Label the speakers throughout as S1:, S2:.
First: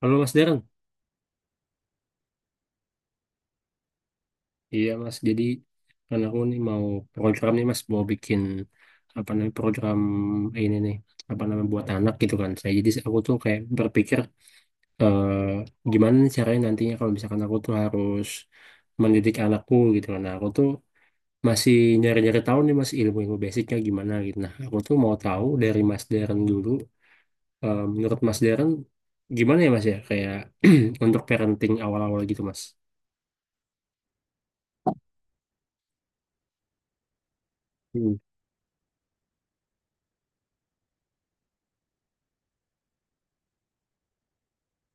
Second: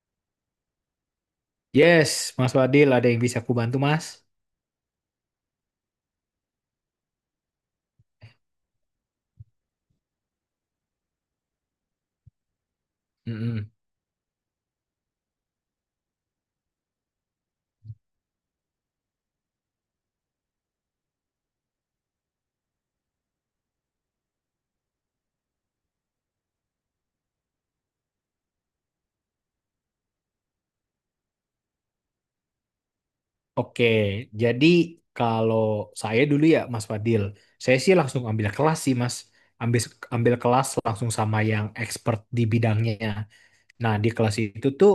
S1: Halo Mas Darren,
S2: Yes, Mas Fadil, ada yang bisa aku bantu, Mas?
S1: iya Mas. Jadi kan aku nih mau program nih Mas, mau bikin apa namanya program ini nih apa namanya buat anak gitu kan. Saya jadi aku tuh kayak
S2: Mm-mm.
S1: berpikir, eh, gimana nih caranya nantinya kalau misalkan aku tuh harus mendidik anakku gitu kan. Nah, aku tuh masih nyari-nyari tahu nih Mas ilmu-ilmu basicnya gimana gitu. Nah, aku tuh mau tahu dari Mas Darren dulu. Menurut Mas Darren gimana ya Mas ya kayak untuk parenting awal-awal gitu Mas?
S2: Oke, jadi kalau saya dulu ya, Mas Fadil, saya sih
S1: Hmm.
S2: langsung ambil kelas sih, Mas. Ambil ambil kelas langsung sama yang expert di bidangnya. Nah, di kelas itu tuh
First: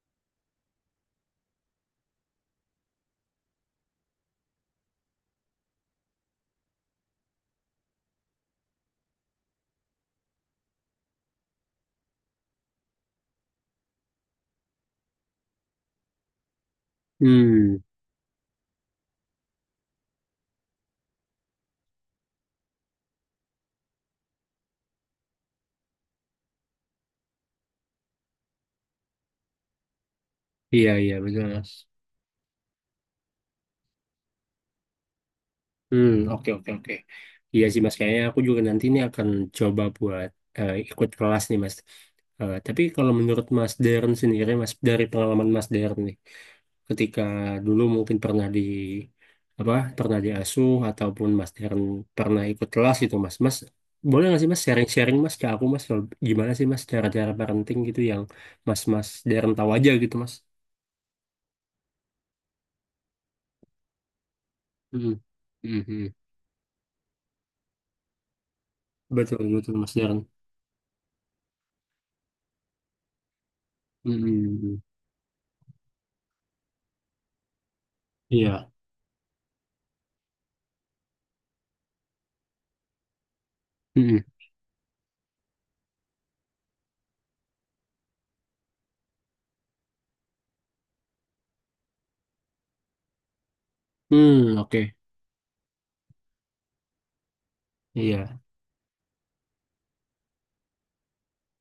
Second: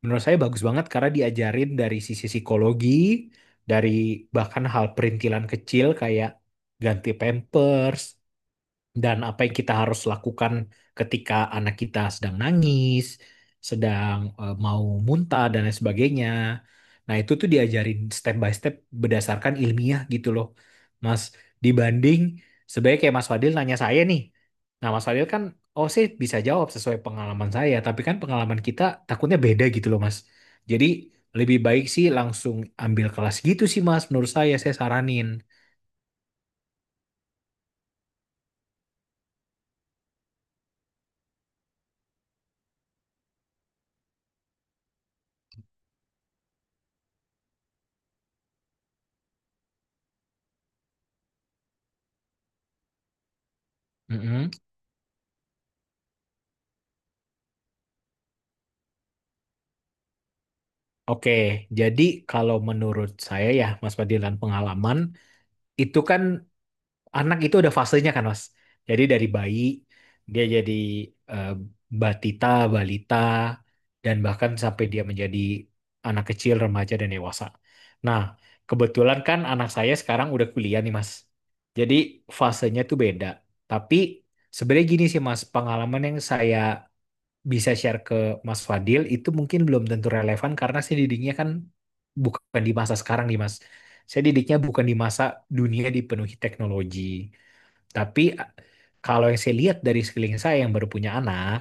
S2: menurut saya bagus banget karena diajarin dari sisi psikologi, dari bahkan hal perintilan kecil kayak ganti pampers, dan apa yang kita harus lakukan ketika anak kita sedang nangis, sedang mau muntah dan lain sebagainya. Nah, itu tuh
S1: Hmm.
S2: diajarin step by step berdasarkan ilmiah gitu loh. Mas, dibanding sebaiknya kayak Mas Fadil nanya saya nih. Nah, Mas Fadil kan oh sih bisa jawab sesuai pengalaman saya, tapi kan pengalaman kita takutnya beda gitu loh, Mas. Jadi
S1: Iya, iya, betul,
S2: lebih
S1: Mas.
S2: baik sih langsung ambil kelas gitu sih, Mas. Menurut saya saranin.
S1: Hmm, oke, oke, oke. Iya sih, Mas. Kayaknya aku juga nanti ini akan coba buat, ikut kelas nih, Mas. Tapi kalau menurut Mas Deren sendiri, Mas, dari pengalaman Mas Deren nih, ketika dulu mungkin pernah di apa, pernah diasuh ataupun Mas Deren pernah ikut kelas gitu, Mas. Mas, boleh nggak sih
S2: Mm-mm.
S1: Mas sharing-sharing Mas ke aku, Mas, kalau gimana sih Mas cara-cara parenting gitu yang Mas Mas Deren tahu aja gitu, Mas.
S2: Oke, jadi kalau menurut saya ya, Mas Fadil dan pengalaman
S1: Hmm. Hmm,
S2: itu
S1: hmm.
S2: kan anak itu ada fasenya kan, Mas. Jadi dari
S1: Betul,
S2: bayi
S1: betul, Mas Deren.
S2: dia jadi eh, batita, balita,
S1: Hmm,
S2: dan
S1: hmm,
S2: bahkan
S1: hmm.
S2: sampai dia menjadi anak kecil, remaja dan dewasa. Nah,
S1: Iya.
S2: kebetulan kan anak saya sekarang udah kuliah nih, Mas. Jadi fasenya tuh beda. Tapi
S1: Mm-mm.
S2: sebenarnya gini sih, Mas, pengalaman yang saya bisa share ke Mas Fadil itu mungkin belum tentu relevan karena saya didiknya kan bukan di masa sekarang nih Mas. Saya
S1: Hmm,
S2: didiknya bukan
S1: oke.
S2: di masa dunia dipenuhi teknologi. Tapi
S1: Iya.
S2: a- Kalau yang saya lihat dari sekeliling saya yang baru punya anak,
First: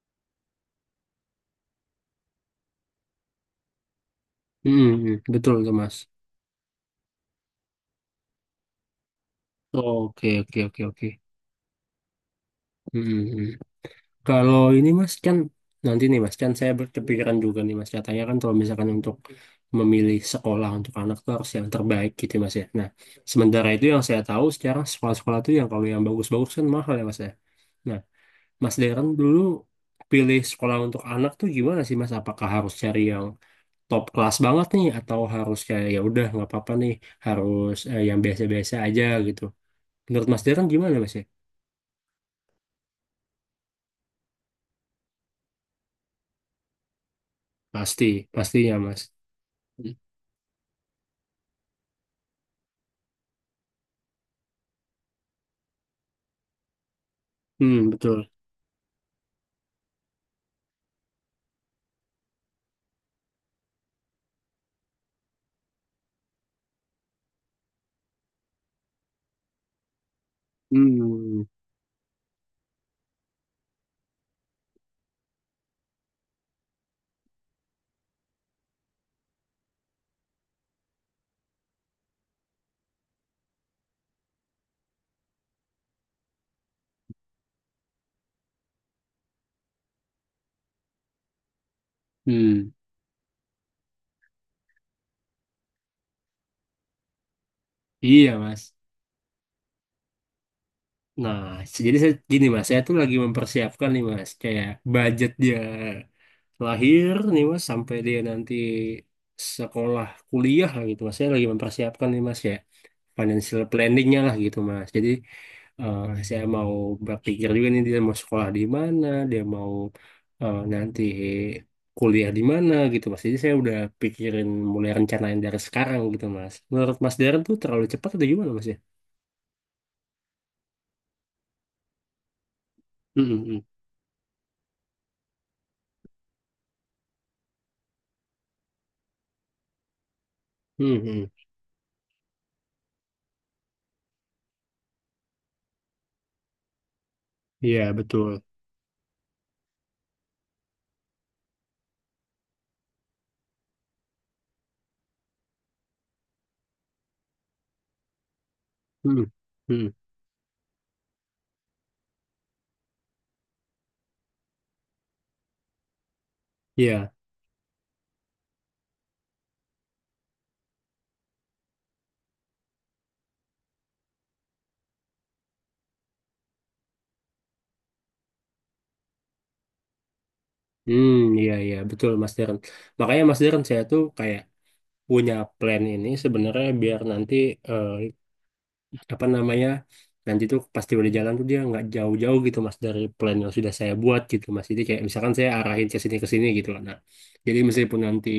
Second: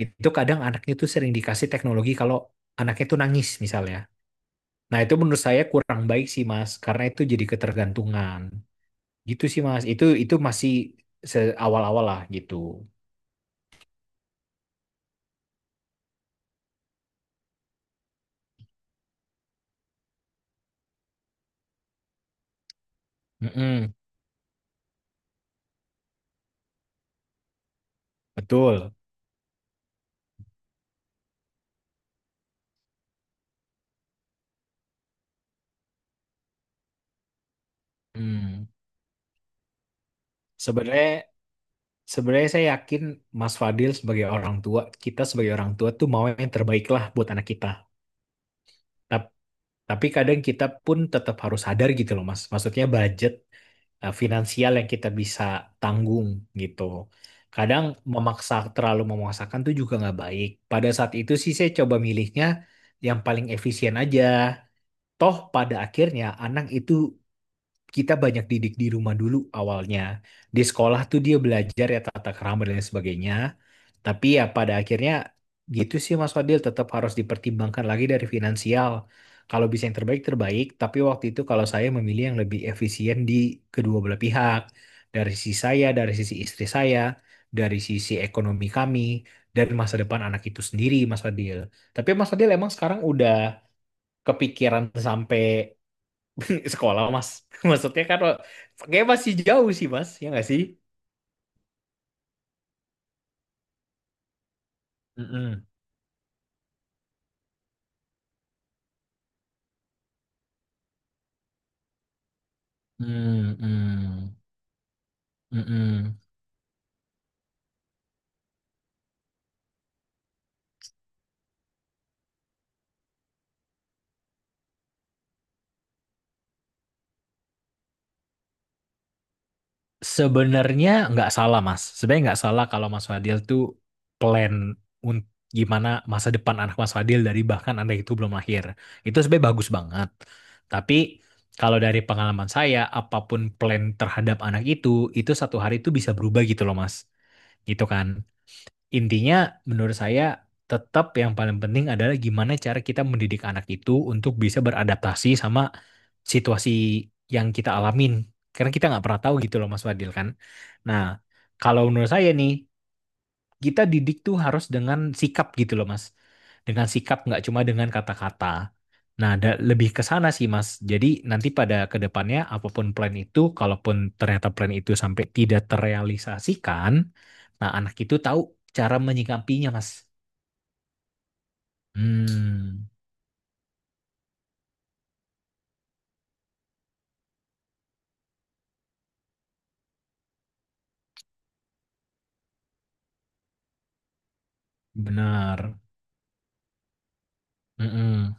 S2: itu kadang anaknya tuh sering dikasih teknologi kalau anaknya tuh nangis misalnya.
S1: Mm-mm,
S2: Nah, itu
S1: mm.
S2: menurut
S1: Betul
S2: saya
S1: tuh, Mas.
S2: kurang baik sih Mas karena itu jadi ketergantungan. Gitu sih Mas. Itu
S1: Oke,
S2: itu
S1: oke,
S2: masih
S1: oke, oke.
S2: seawal-awal lah gitu.
S1: Mm-mm, mm. Kalau ini, Mas, kan nanti nih, Mas, kan saya berkepikiran juga nih, Mas. Katanya kan kalau misalkan untuk memilih sekolah untuk anak tuh harus yang terbaik gitu, Mas ya. Nah, sementara itu
S2: Mm-mm,
S1: yang saya tahu sekarang sekolah-sekolah itu yang kalau yang bagus-bagus kan mahal ya, Mas ya. Nah, Mas
S2: betul.
S1: Darren dulu pilih sekolah untuk anak tuh gimana sih, Mas? Apakah harus cari yang top kelas banget nih atau harus kayak ya udah nggak apa-apa nih harus, yang
S2: Hmm.
S1: biasa-biasa aja gitu. Menurut Mas Darren gimana Mas ya?
S2: Sebenarnya Sebenarnya saya yakin Mas Fadil sebagai orang tua, kita sebagai orang tua tuh mau yang terbaik lah buat anak kita.
S1: Pasti, pastinya Mas.
S2: Tap- Tapi kadang kita pun tetap harus sadar gitu loh Mas. Maksudnya budget finansial yang kita bisa tanggung gitu. Kadang
S1: Hmm, betul.
S2: memaksa, terlalu memaksakan tuh juga nggak baik. Pada saat itu sih saya coba milihnya yang paling efisien aja. Toh pada akhirnya anak itu kita banyak didik di rumah dulu awalnya. Di sekolah tuh dia
S1: Hmm,
S2: belajar ya tata kerama dan lain sebagainya. Tapi ya pada akhirnya gitu sih Mas Fadil tetap harus dipertimbangkan lagi dari finansial. Kalau bisa yang terbaik terbaik, tapi waktu itu kalau saya memilih yang lebih efisien di kedua belah pihak. Dari sisi saya, dari sisi istri saya, dari sisi ekonomi kami, dari masa depan anak itu sendiri Mas Fadil. Tapi Mas Fadil
S1: hmm,
S2: emang sekarang udah kepikiran sampai sekolah Mas. Maksudnya kan
S1: iya Mas.
S2: kayak masih jauh sih Mas, ya nggak sih?
S1: Nah, jadi saya gini Mas, saya tuh lagi mempersiapkan nih Mas, kayak budget dia
S2: Mm-mm.
S1: lahir nih Mas sampai dia nanti sekolah kuliah lah gitu Mas. Saya lagi mempersiapkan nih Mas ya. Financial planningnya lah
S2: Mm-mm.
S1: gitu Mas. Jadi, eh,
S2: Mm-mm.
S1: saya mau berpikir juga nih dia mau sekolah di mana, dia mau, nanti kuliah di mana gitu Mas. Jadi saya udah pikirin mulai rencanain dari sekarang gitu Mas. Menurut Mas Darren tuh terlalu cepat atau gimana Mas ya?
S2: Sebenarnya nggak salah Mas. Sebenarnya nggak salah kalau Mas
S1: Hmm,
S2: Fadil
S1: hmm, hmm.
S2: tuh plan untuk gimana masa depan anak Mas Fadil dari bahkan anak itu belum lahir. Itu sebenarnya bagus banget. Tapi
S1: Hmm, hmm.
S2: kalau dari pengalaman saya, apapun plan terhadap anak itu satu hari itu bisa berubah gitu loh Mas. Gitu
S1: Iya
S2: kan.
S1: betul.
S2: Intinya menurut saya tetap yang paling penting adalah gimana cara kita mendidik anak itu untuk bisa beradaptasi sama situasi yang kita alamin. Karena kita nggak pernah
S1: Hmm,
S2: tahu gitu loh Mas
S1: hmm.
S2: Fadil kan. Nah, kalau menurut saya nih kita didik tuh harus dengan sikap gitu loh Mas. Dengan
S1: Iya.
S2: sikap nggak cuma dengan kata-kata. Nah, ada lebih ke sana sih Mas. Jadi nanti pada kedepannya apapun plan itu, kalaupun ternyata plan itu sampai tidak terrealisasikan, nah anak itu tahu cara menyikapinya Mas.
S1: Hmm, iya iya betul Mas Darren.
S2: Hmm,
S1: Makanya Mas Darren saya tuh kayak punya plan ini sebenarnya biar nanti, eh, apa namanya nanti tuh pasti udah jalan tuh dia nggak jauh-jauh gitu mas dari plan yang sudah saya buat gitu mas jadi kayak misalkan saya
S2: benar.
S1: arahin ke sini gitu lah. Nah, jadi meskipun nanti
S2: Mm-mm.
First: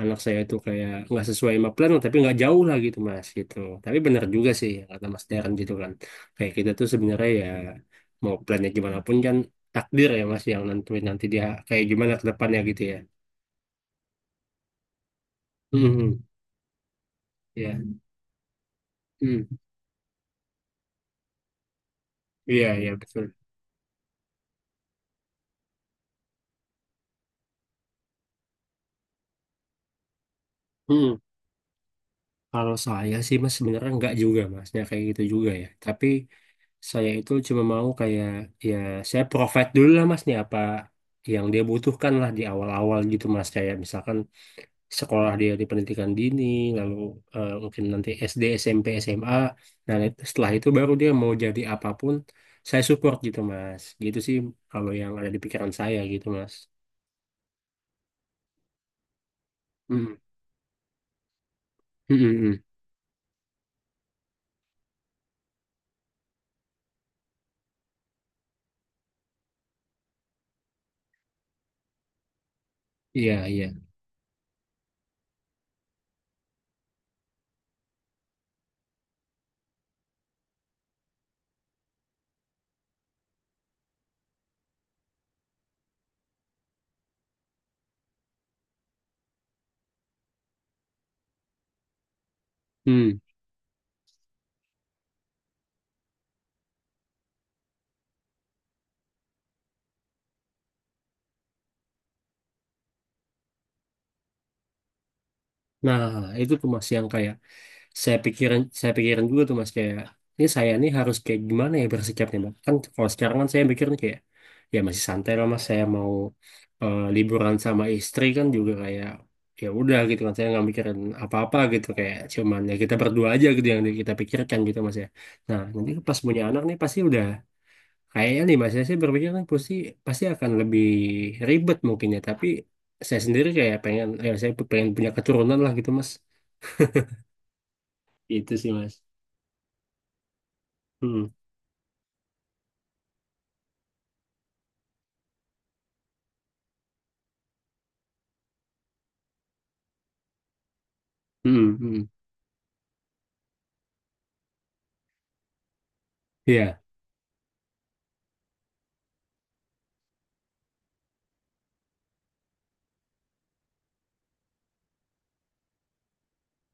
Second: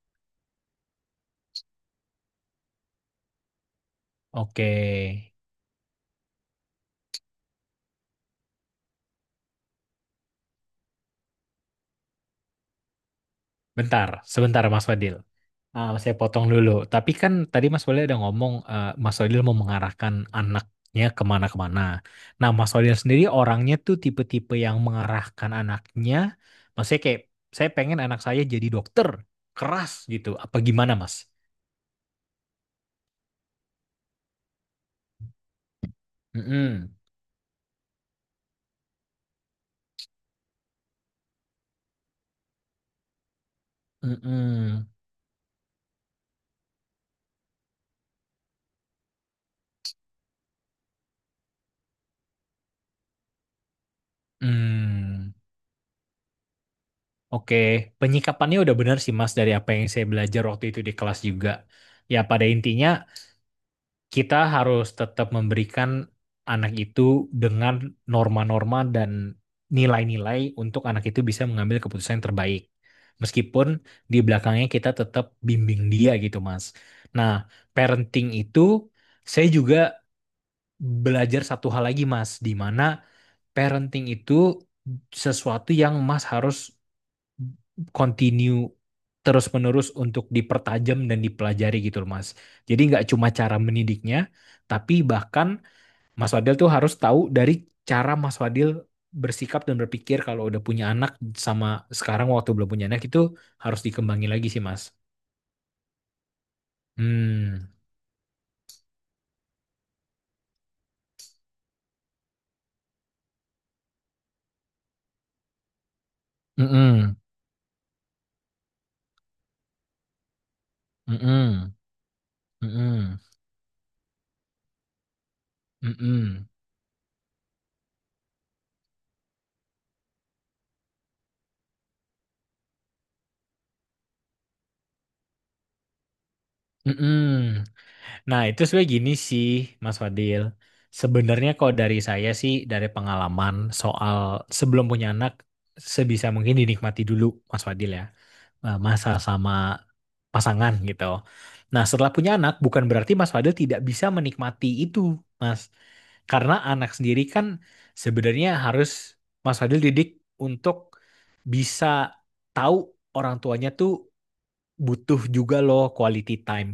S1: anak saya tuh kayak nggak sesuai sama plan tapi nggak jauh lah gitu mas gitu. Tapi benar juga
S2: Oke,
S1: sih ya, kata mas Darren gitu kan, kayak kita tuh sebenarnya ya mau plannya gimana pun kan takdir ya mas yang nanti nanti dia kayak gimana ke depannya gitu ya.
S2: bentar, sebentar Mas Fadil. Ah, saya
S1: Hmm,
S2: potong dulu. Tapi kan tadi
S1: ya.
S2: Mas Solil ada ngomong Mas Solil
S1: Hmm,
S2: mau mengarahkan anaknya kemana-kemana. Nah,
S1: iya
S2: Mas
S1: iya
S2: Solil sendiri
S1: betul.
S2: orangnya tuh tipe-tipe yang mengarahkan anaknya. Maksudnya kayak saya pengen anak saya jadi dokter keras gitu. Apa gimana,
S1: Hmm.
S2: Mas?
S1: Kalau saya sih mas sebenarnya nggak juga mas, ya kayak gitu juga ya. Tapi
S2: Mm-mm.
S1: saya itu cuma mau kayak ya saya provide dulu lah mas nih apa yang dia butuhkan lah di awal-awal gitu mas. Kayak misalkan
S2: Mm-mm.
S1: sekolah dia di pendidikan dini, lalu, mungkin nanti SD, SMP, SMA. Nah, setelah itu baru dia mau jadi apapun saya support gitu mas. Gitu sih kalau yang ada
S2: Hmm.
S1: di pikiran saya gitu mas.
S2: Oke, penyikapannya udah benar sih Mas dari apa yang saya
S1: Hmm,
S2: belajar waktu itu di kelas juga.
S1: hmm,
S2: Ya
S1: hmm,
S2: pada
S1: hmm.
S2: intinya kita harus tetap memberikan anak itu dengan norma-norma dan nilai-nilai untuk anak itu bisa mengambil keputusan yang terbaik.
S1: Iya iya.
S2: Meskipun di belakangnya kita tetap bimbing dia gitu, Mas. Nah, parenting itu saya juga belajar satu hal lagi, Mas, di mana parenting itu sesuatu yang Mas harus continue terus-menerus untuk dipertajam dan dipelajari gitu loh Mas. Jadi nggak
S1: Hmm.
S2: cuma cara mendidiknya, tapi bahkan Mas Wadil tuh harus tahu dari cara Mas Wadil bersikap dan berpikir kalau udah punya anak sama sekarang waktu belum punya anak itu harus dikembangin lagi sih Mas.
S1: Nah, itu tuh Mas yang kayak
S2: Hmm,
S1: saya pikirin dulu tuh Mas kayak ini saya nih harus kayak gimana ya bersikapnya Mas. Kan kalau sekarang kan saya mikirnya kayak ya masih santai lah Mas, saya mau,
S2: mm-mm,
S1: liburan sama istri kan juga kayak ya udah gitu kan saya nggak mikirin apa-apa
S2: mm-mm,
S1: gitu kayak cuman ya kita
S2: mm-mm,
S1: berdua aja gitu yang kita pikirkan gitu Mas ya. Nah, nanti pas punya
S2: mm-mm,
S1: anak nih pasti udah. Kayaknya nih Mas, saya sih berpikir kan pasti pasti akan lebih ribet mungkin ya, tapi saya sendiri kayak pengen ya saya pengen punya keturunan lah gitu Mas.
S2: mm-mm, mm-mm. Nah,
S1: Itu
S2: itu
S1: sih
S2: sebenarnya
S1: Mas.
S2: gini sih, Mas Fadil.
S1: Hmm.
S2: Sebenarnya kalau dari saya sih, dari pengalaman soal sebelum punya anak, sebisa mungkin dinikmati dulu, Mas Fadil ya. Masa sama pasangan gitu.
S1: Hmm,
S2: Nah,
S1: hmm.
S2: setelah punya anak, bukan berarti Mas Fadil tidak bisa menikmati itu, Mas. Karena
S1: Iya.
S2: anak sendiri kan sebenarnya harus Mas Fadil didik untuk bisa tahu orang tuanya tuh butuh juga loh quality time,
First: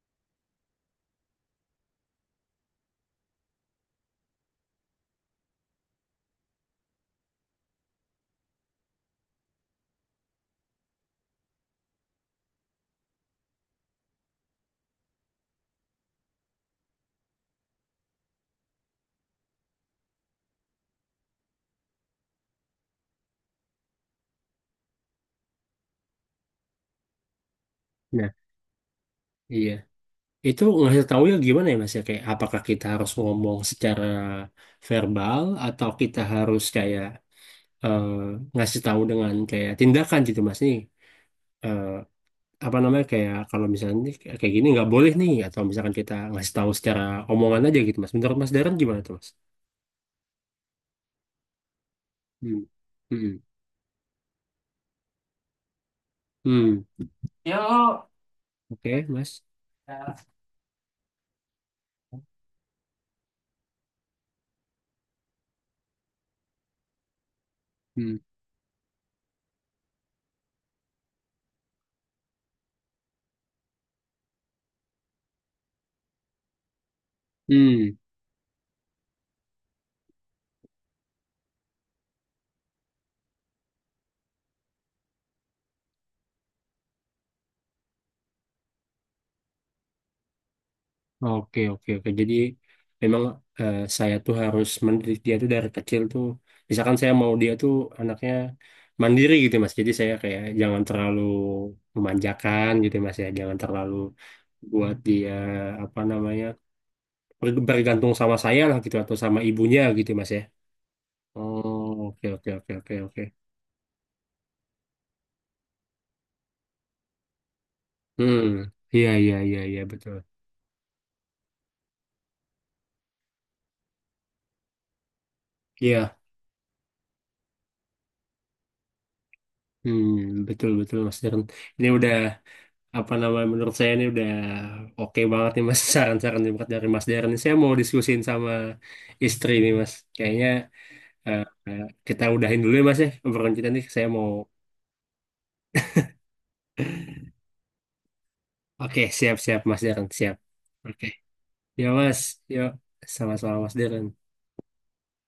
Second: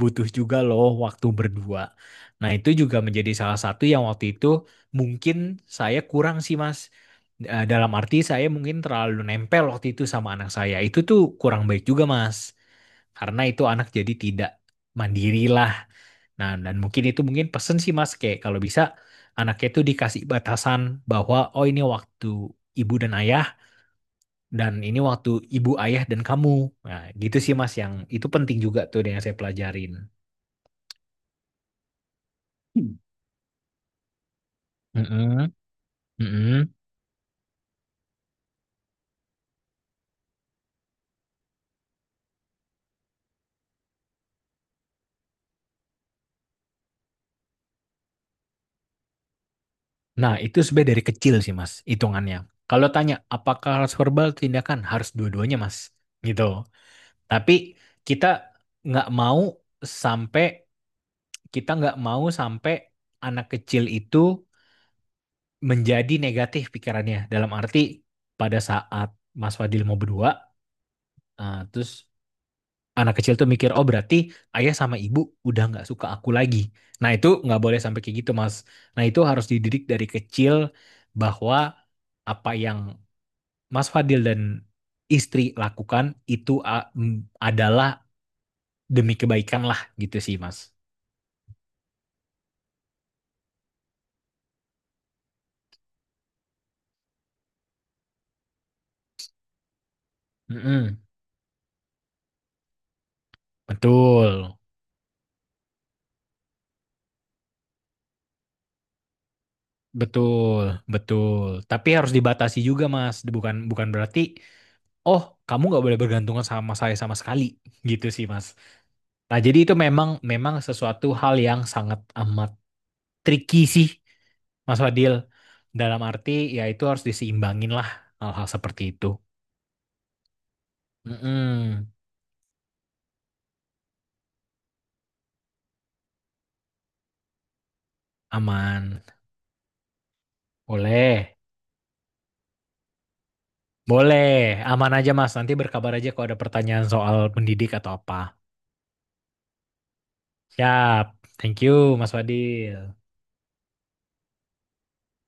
S2: butuh juga loh waktu berdua. Nah, itu juga menjadi salah satu yang waktu itu mungkin saya kurang sih, Mas. Dalam arti saya mungkin terlalu nempel waktu itu sama anak saya. Itu tuh kurang baik juga, Mas. Karena itu anak jadi tidak mandiri lah. Nah, dan mungkin itu mungkin pesen sih, Mas, kayak kalau bisa anaknya itu dikasih batasan bahwa oh ini waktu ibu dan ayah dan ini waktu ibu ayah dan kamu nah gitu sih mas yang itu
S1: Nah,
S2: penting juga tuh yang saya
S1: iya.
S2: pelajarin.
S1: Itu ngasih taunya gimana ya Mas ya kayak apakah kita
S2: Hmm.
S1: harus ngomong secara verbal
S2: Mm-mm,
S1: atau kita harus
S2: mm-mm.
S1: kayak, eh, ngasih tahu dengan kayak tindakan gitu Mas nih. Eh, Apa namanya kayak kalau misalnya nih, kayak gini nggak boleh nih atau misalkan kita ngasih tahu secara omongan aja gitu mas, menurut mas Darren gimana tuh mas.
S2: Nah, itu sebenarnya dari kecil sih, Mas, hitungannya.
S1: Hmm,
S2: Kalau tanya
S1: hmm,
S2: apakah harus verbal tindakan, harus dua-duanya, Mas. Gitu.
S1: hmm.
S2: Tapi
S1: Yuk.
S2: kita
S1: Oke
S2: nggak
S1: mas.
S2: mau
S1: Ya.
S2: sampai kita nggak mau sampai anak kecil itu menjadi negatif pikirannya. Dalam arti
S1: Hmm,
S2: pada saat Mas Fadil mau berdua, terus anak kecil tuh mikir, oh berarti ayah sama ibu udah nggak suka aku lagi. Nah itu nggak boleh
S1: hmm.
S2: sampai kayak gitu Mas. Nah itu harus dididik dari kecil bahwa apa yang Mas Fadil dan istri lakukan itu adalah demi kebaikan lah gitu sih Mas.
S1: Oke, oke, oke, jadi memang, saya tuh harus mendidik dia tuh dari kecil tuh misalkan saya mau dia tuh anaknya mandiri gitu mas jadi saya kayak jangan
S2: Mm-mm.
S1: terlalu memanjakan gitu mas ya, jangan terlalu
S2: Betul,
S1: buat dia apa namanya, bergantung sama saya lah gitu atau sama ibunya gitu Mas ya.
S2: betul, betul.
S1: Oh,
S2: Tapi harus
S1: oke oke
S2: dibatasi
S1: oke
S2: juga
S1: oke
S2: Mas.
S1: oke.
S2: Bukan bukan berarti, oh kamu nggak boleh bergantungan sama saya sama sekali gitu sih Mas.
S1: Hmm, iya iya
S2: Nah, jadi
S1: iya
S2: itu
S1: iya
S2: memang
S1: betul.
S2: memang sesuatu hal yang sangat amat tricky sih, Mas Fadil. Dalam
S1: Iya,
S2: arti ya itu harus diseimbangin lah hal-hal seperti itu.
S1: hmm, betul betul Mas Darren.
S2: Mm-mm,
S1: Ini udah apa namanya menurut saya ini udah oke banget nih Mas saran-saran yang buat dari Mas Darren. Ini Saya mau diskusin sama
S2: aman.
S1: istri nih Mas. Kayaknya,
S2: Boleh.
S1: eh, eh, kita udahin dulu ya Mas ya obrolan kita nih. Saya
S2: Boleh.
S1: mau.
S2: Aman aja, Mas. Nanti berkabar aja kalau ada pertanyaan soal pendidik atau apa.
S1: Oke, siap siap Mas Darren, siap. Oke.
S2: Siap. Thank
S1: Ya
S2: you, Mas
S1: Mas, yuk
S2: Fadil.
S1: sama-sama Mas Darren.